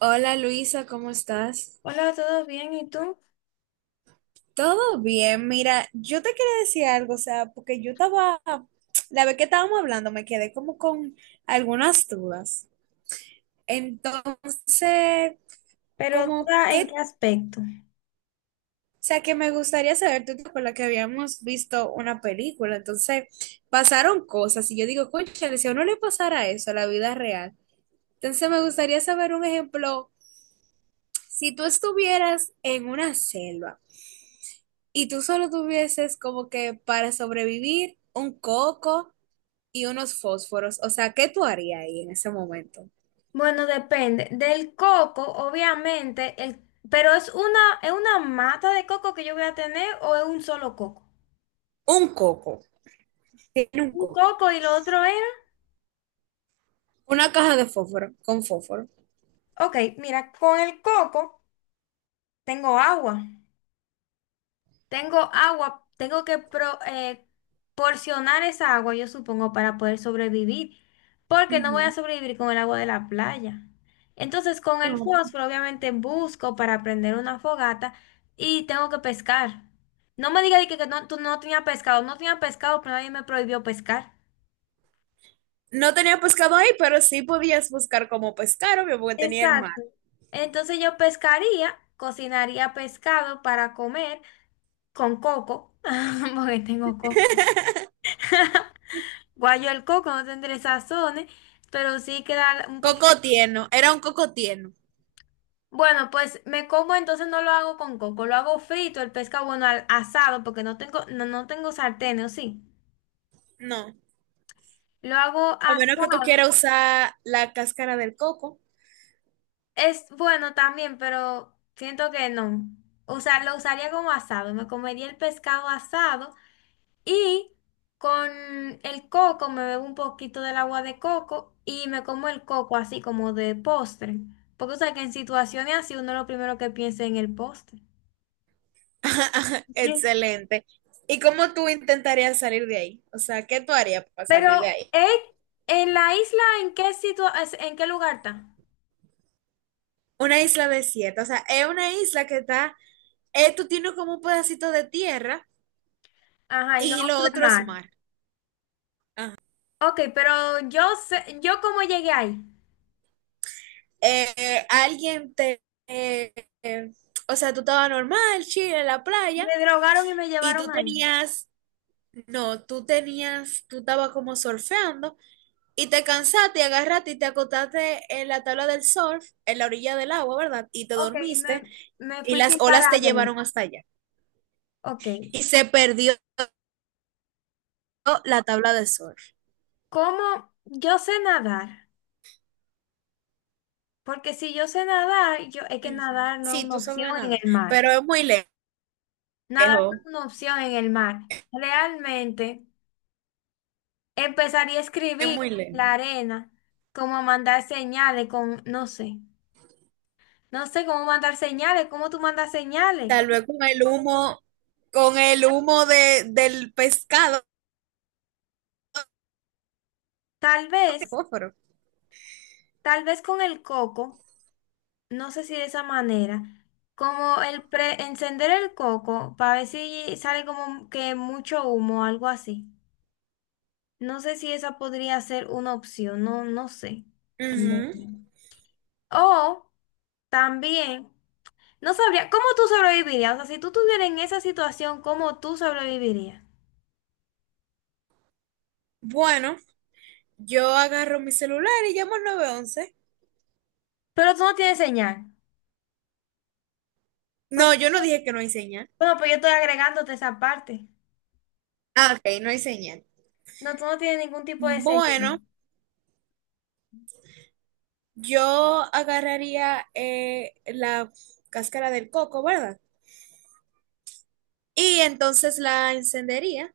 Hola Luisa, ¿cómo estás? Hola, ¿todo bien? ¿Y tú? Todo bien, mira, yo te quería decir algo, o sea, porque la vez que estábamos hablando, me quedé como con algunas dudas. Entonces, Pero como duda en qué que, aspecto. o sea, que me gustaría saber, tú te acuerdas que habíamos visto una película, entonces pasaron cosas y yo digo, cónchale, si a uno le pasara eso a la vida real, entonces me gustaría saber un ejemplo, si tú estuvieras en una selva. Y tú solo tuvieses como que para sobrevivir un coco y unos fósforos, o sea, ¿qué tú harías ahí en ese momento? Bueno, depende. Del coco, obviamente, pero es una mata de coco que yo voy a tener o es un solo coco. Un coco, tiene un Un coco, coco y lo otro era. una caja de fósforo con fósforo. Ok, mira, con el coco tengo agua. Tengo agua, tengo que porcionar esa agua, yo supongo, para poder sobrevivir, porque no voy a Ujú. sobrevivir con el agua de la playa. Entonces, con el No, fósforo, obviamente, busco para prender una fogata y tengo que pescar. No me digas de que no, tú no tenías pescado, no tenía pescado, pero nadie me prohibió pescar. no tenía pescado ahí, pero sí podías buscar como pescar, obvio, porque tenía el mar. Exacto. Entonces yo pescaría, cocinaría pescado para comer con coco, porque tengo coco. Guayo el coco no tendré sazones, pero sí queda un poquito. Coco tierno, era un coco tierno. Bueno, pues me como, entonces no lo hago con coco, lo hago frito, el pescado, bueno, al asado, porque no tengo sartén, ¿o sí? No, Lo hago a menos que tú quieras asado. usar la cáscara del coco. Es bueno también, pero siento que no. O sea, lo usaría como asado, me comería el pescado asado y con el coco me bebo un poquito del agua de coco y me como el coco así como de postre. Porque, o sea, que en situaciones así uno lo primero que piensa es en el postre. Ye- Excelente. ¿Y cómo tú intentarías salir de ahí? O sea, ¿qué tú harías para Pero, salir de ahí? ¿eh? ¿En la isla en qué lugar está? Una isla desierta, o sea, es una isla que tú tienes como un pedacito de tierra Ajá, y lo y lo otro es otro es mar. mar. Ajá. Ok, pero yo sé, yo cómo llegué ahí. Eh, eh, alguien te, eh, eh, o sea, tú estabas normal, chile, en la playa Me drogaron y me y llevaron ahí. No, tú tenías, tú estabas como surfeando y te cansaste, y agarraste y te acostaste en la tabla del surf, en la orilla del agua, ¿verdad? Y te Ok, y dormiste me y fui sin las olas parar te de ahí. llevaron hasta allá Ok, y se perdió la tabla del surf. ¿cómo yo sé nadar? Porque si yo sé nadar, es que Ujú. nadar no es Sí, una tú opción sabes en nada, el mar. pero es muy Nadar no lejos, es una opción en el mar. Realmente empezaría a es escribir muy lejos. la arena, como mandar señales con, no sé, no sé cómo mandar señales, cómo tú mandas señales. Tal ¿Cómo? vez con el humo del pescado, Tal de vez, fósforo. tal vez con el coco, no sé si de esa manera, como el encender el coco para ver si sale como que mucho humo o algo así. No sé si esa podría ser una opción, no, no sé en Ujú. verdad. O también, no sabría, ¿cómo tú sobrevivirías? O sea, si tú estuvieras en esa situación, ¿cómo tú sobrevivirías? Bueno, yo agarro mi celular y llamo al 911. Pero tú no tienes señal. No, Porque, yo no dije que no hay señal. bueno, pues yo estoy agregándote esa parte. Ah, ok, no hay señal. No, tú no tienes ningún tipo de señal. Bueno, yo agarraría la cáscara del coco, ¿verdad? Y entonces la encendería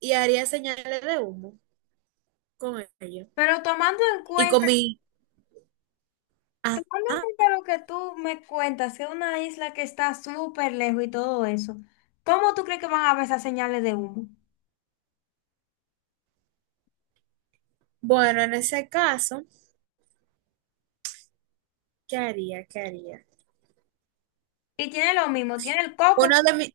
y haría señales de humo con ello. Pero tomando en Y con cuenta, mi tomando ajá en cuenta lo que tú me cuentas, que es una isla que está súper lejos y todo eso, ¿cómo tú crees que van a ver esas señales de humo? bueno, en ese caso, ¿qué haría? ¿Qué haría? Y tiene lo mismo, tiene el coco Uno de mis...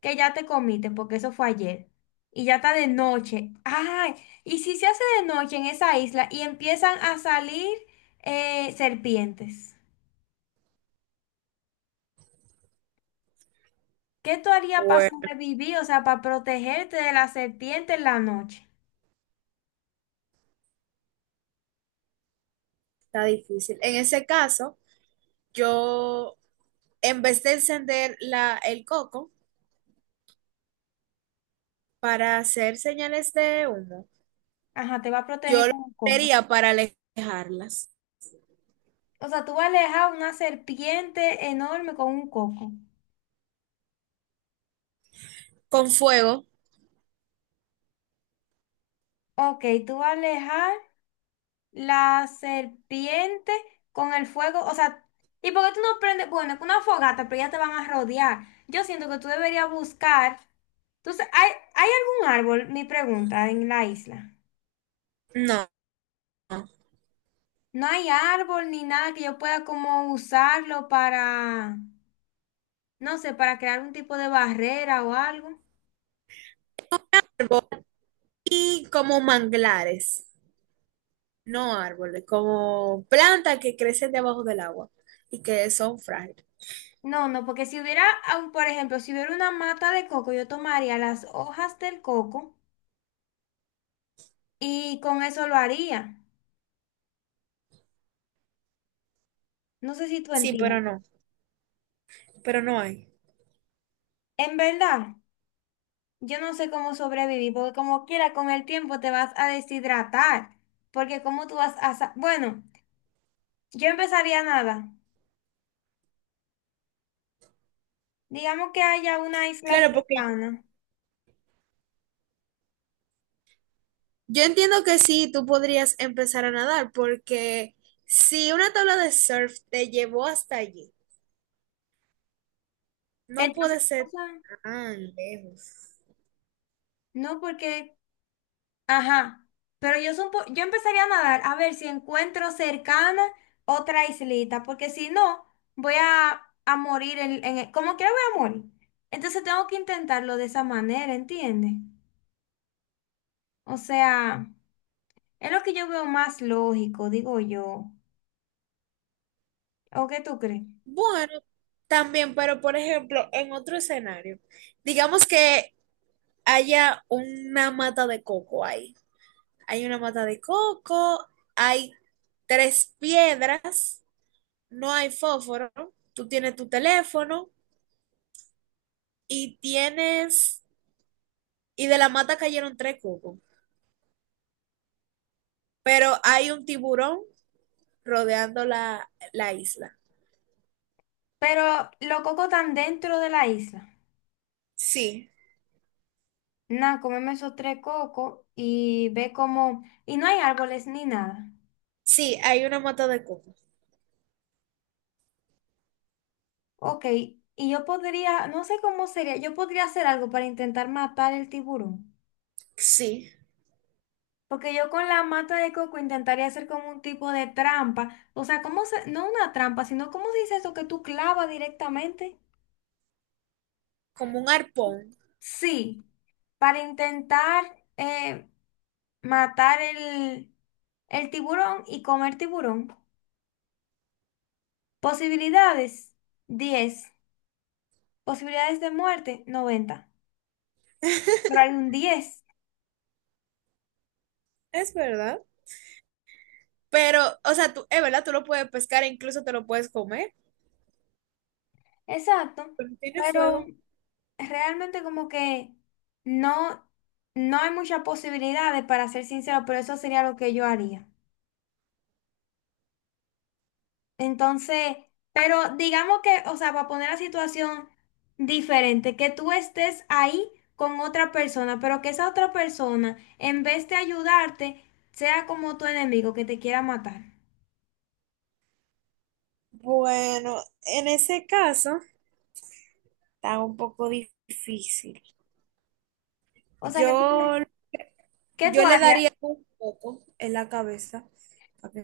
que ya te comiste, porque eso fue ayer, y ya está de noche. Ay, y si se hace de noche en esa isla y empiezan a salir serpientes, ¿qué tú harías para Bueno, sobrevivir? O sea, para protegerte de la serpiente en la noche. está difícil. En ese caso, yo, en vez de encender el coco para hacer señales de humo, Ajá, te va a proteger yo lo con un coco. haría para alejarlas. O sea, tú vas a alejar una serpiente enorme con un coco. Con fuego, Ok, tú vas a alejar. La serpiente con el fuego, o sea, ¿y por qué tú no prendes? Bueno, es una fogata, pero ya te van a rodear. Yo siento que tú deberías buscar. Entonces, ¿hay algún árbol? Mi pregunta, en la isla. no. No hay árbol ni nada que yo pueda como usarlo para, no sé, para crear un tipo de barrera o algo. Y como manglares, no árboles, como plantas que crecen debajo del agua y que son frágiles. No, no, porque si hubiera, aun, por ejemplo, si hubiera una mata de coco, yo tomaría las hojas del coco y con eso lo haría. No sé si tú Sí, entiendes. pero pero no hay. En verdad, yo no sé cómo sobrevivir, porque como quiera, con el tiempo te vas a deshidratar, porque cómo tú vas a. Bueno, yo empezaría nada. Digamos que haya una isla Claro, porque cercana. yo entiendo que sí, tú podrías empezar a nadar, porque si una tabla de surf te llevó hasta allí, no puede Entonces, o ser sea, tan lejos. no porque. Ajá, pero yo empezaría a nadar a ver si encuentro cercana otra islita, porque si no, voy a morir. Como quiera voy a morir. Entonces tengo que intentarlo de esa manera, ¿entiendes? O sea, es lo que yo veo más lógico, digo yo. ¿O qué tú crees? Bueno, también, pero por ejemplo, en otro escenario, digamos que haya una mata de coco ahí. Hay una mata de coco, hay tres piedras, no hay fósforo, tú tienes tu teléfono y tienes, y de la mata cayeron tres cocos. Pero hay un tiburón rodeando la isla. Pero los cocos están dentro de la isla. Sí, Nada, comemos esos tres cocos y ve cómo. Y no hay árboles ni nada. sí, hay una mata de coco. Ok, y yo podría, no sé cómo sería, yo podría hacer algo para intentar matar el tiburón. Sí, Porque yo con la mata de coco intentaría hacer como un tipo de trampa. O sea, ¿cómo se, no una trampa, sino cómo se dice eso que tú clavas directamente? como un arpón. Sí. Para intentar eh, matar el tiburón y comer tiburón. Posibilidades, 10. Posibilidades de muerte, 90. Por ahí un 10. Es verdad. Pero, o sea, tú, es verdad, tú lo puedes pescar e incluso te lo puedes comer. Exacto. Pero tiene Pero fuego. realmente como que no, no hay muchas posibilidades, para ser sincero, pero eso sería lo que yo haría. Entonces, pero digamos que, o sea, para poner la situación diferente, que tú estés ahí con otra persona, pero que esa otra persona, en vez de ayudarte, sea como tu enemigo que te quiera matar. Bueno, en ese caso está un poco difícil. O sea, ¿qué tú, Yo, qué tú yo le harías? daría un poco en la cabeza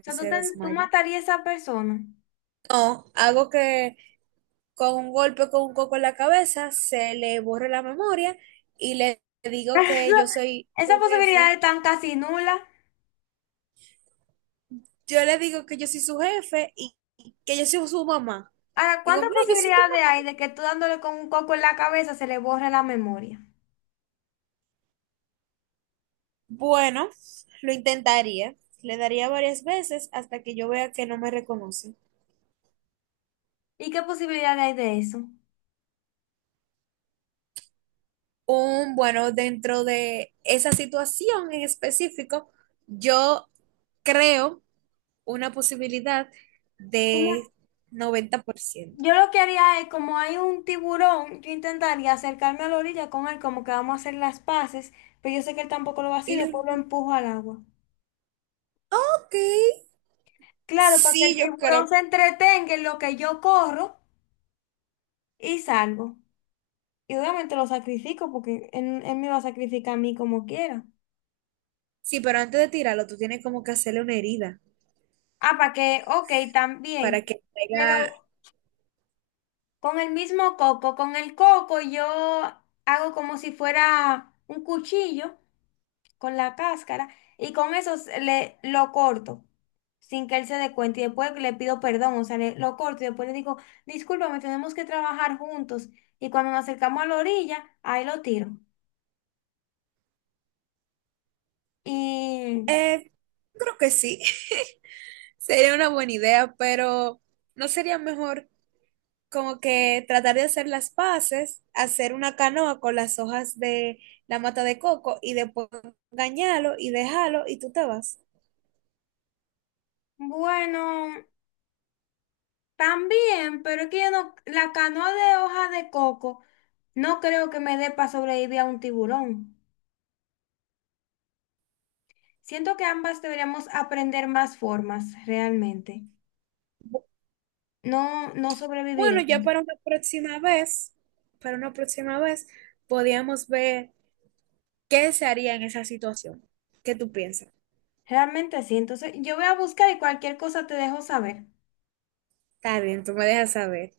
O que sea, tú, se ten- tú desmaye. matarías a esa persona. No, algo que con un golpe con un coco en la cabeza, se le borra la memoria y le digo que Esa yo soy Esas su posibilidades jefe. están casi nulas. Yo le digo que yo soy su jefe y que yo soy su mamá. Ahora, Digo, ¿cuántas mira, yo soy tu posibilidades mamá. hay de que tú dándole con un coco en la cabeza se le borre la memoria? Bueno, lo intentaría. Le daría varias veces hasta que yo vea que no me reconoce. ¿Y qué posibilidades hay de eso? Bueno, dentro de esa situación en específico, yo creo una posibilidad de 90%. Yo lo que haría es, como hay un tiburón, yo intentaría acercarme a la orilla con él, como que vamos a hacer las paces, pero yo sé que él tampoco lo va a hacer, Y lo, después lo empujo al agua. ok, Claro, para que el sí, yo tiburón creo. se entretenga en lo que yo corro y salgo. Y obviamente lo sacrifico porque él me va a sacrificar a mí como quiera. Sí, pero antes de tirarlo, tú tienes como que hacerle una herida Ah, para que, ok, para también. que traiga. Pero con el mismo coco, con el coco yo hago como si fuera un cuchillo con la cáscara y con eso lo corto sin que él se dé cuenta y después le pido perdón, o sea, lo corto y después le digo, discúlpame, tenemos que trabajar juntos y cuando nos acercamos a la orilla, ahí lo tiro. Y Eh, creo que sí. Sería una buena idea, pero ¿no sería mejor como que tratar de hacer las paces, hacer una canoa con las hojas de la mata de coco y después engañarlo y dejarlo y tú te vas? bueno, también, pero es que yo no, la canoa de hoja de coco no creo que me dé para sobrevivir a un tiburón. Siento que ambas deberíamos aprender más formas realmente. No, no Bueno, sobreviviré. ya para una próxima vez, para una próxima vez, podíamos ver qué se haría en esa situación. ¿Qué tú piensas? Realmente sí. Entonces, yo voy a buscar y cualquier cosa te dejo saber. Está bien, tú me dejas saber.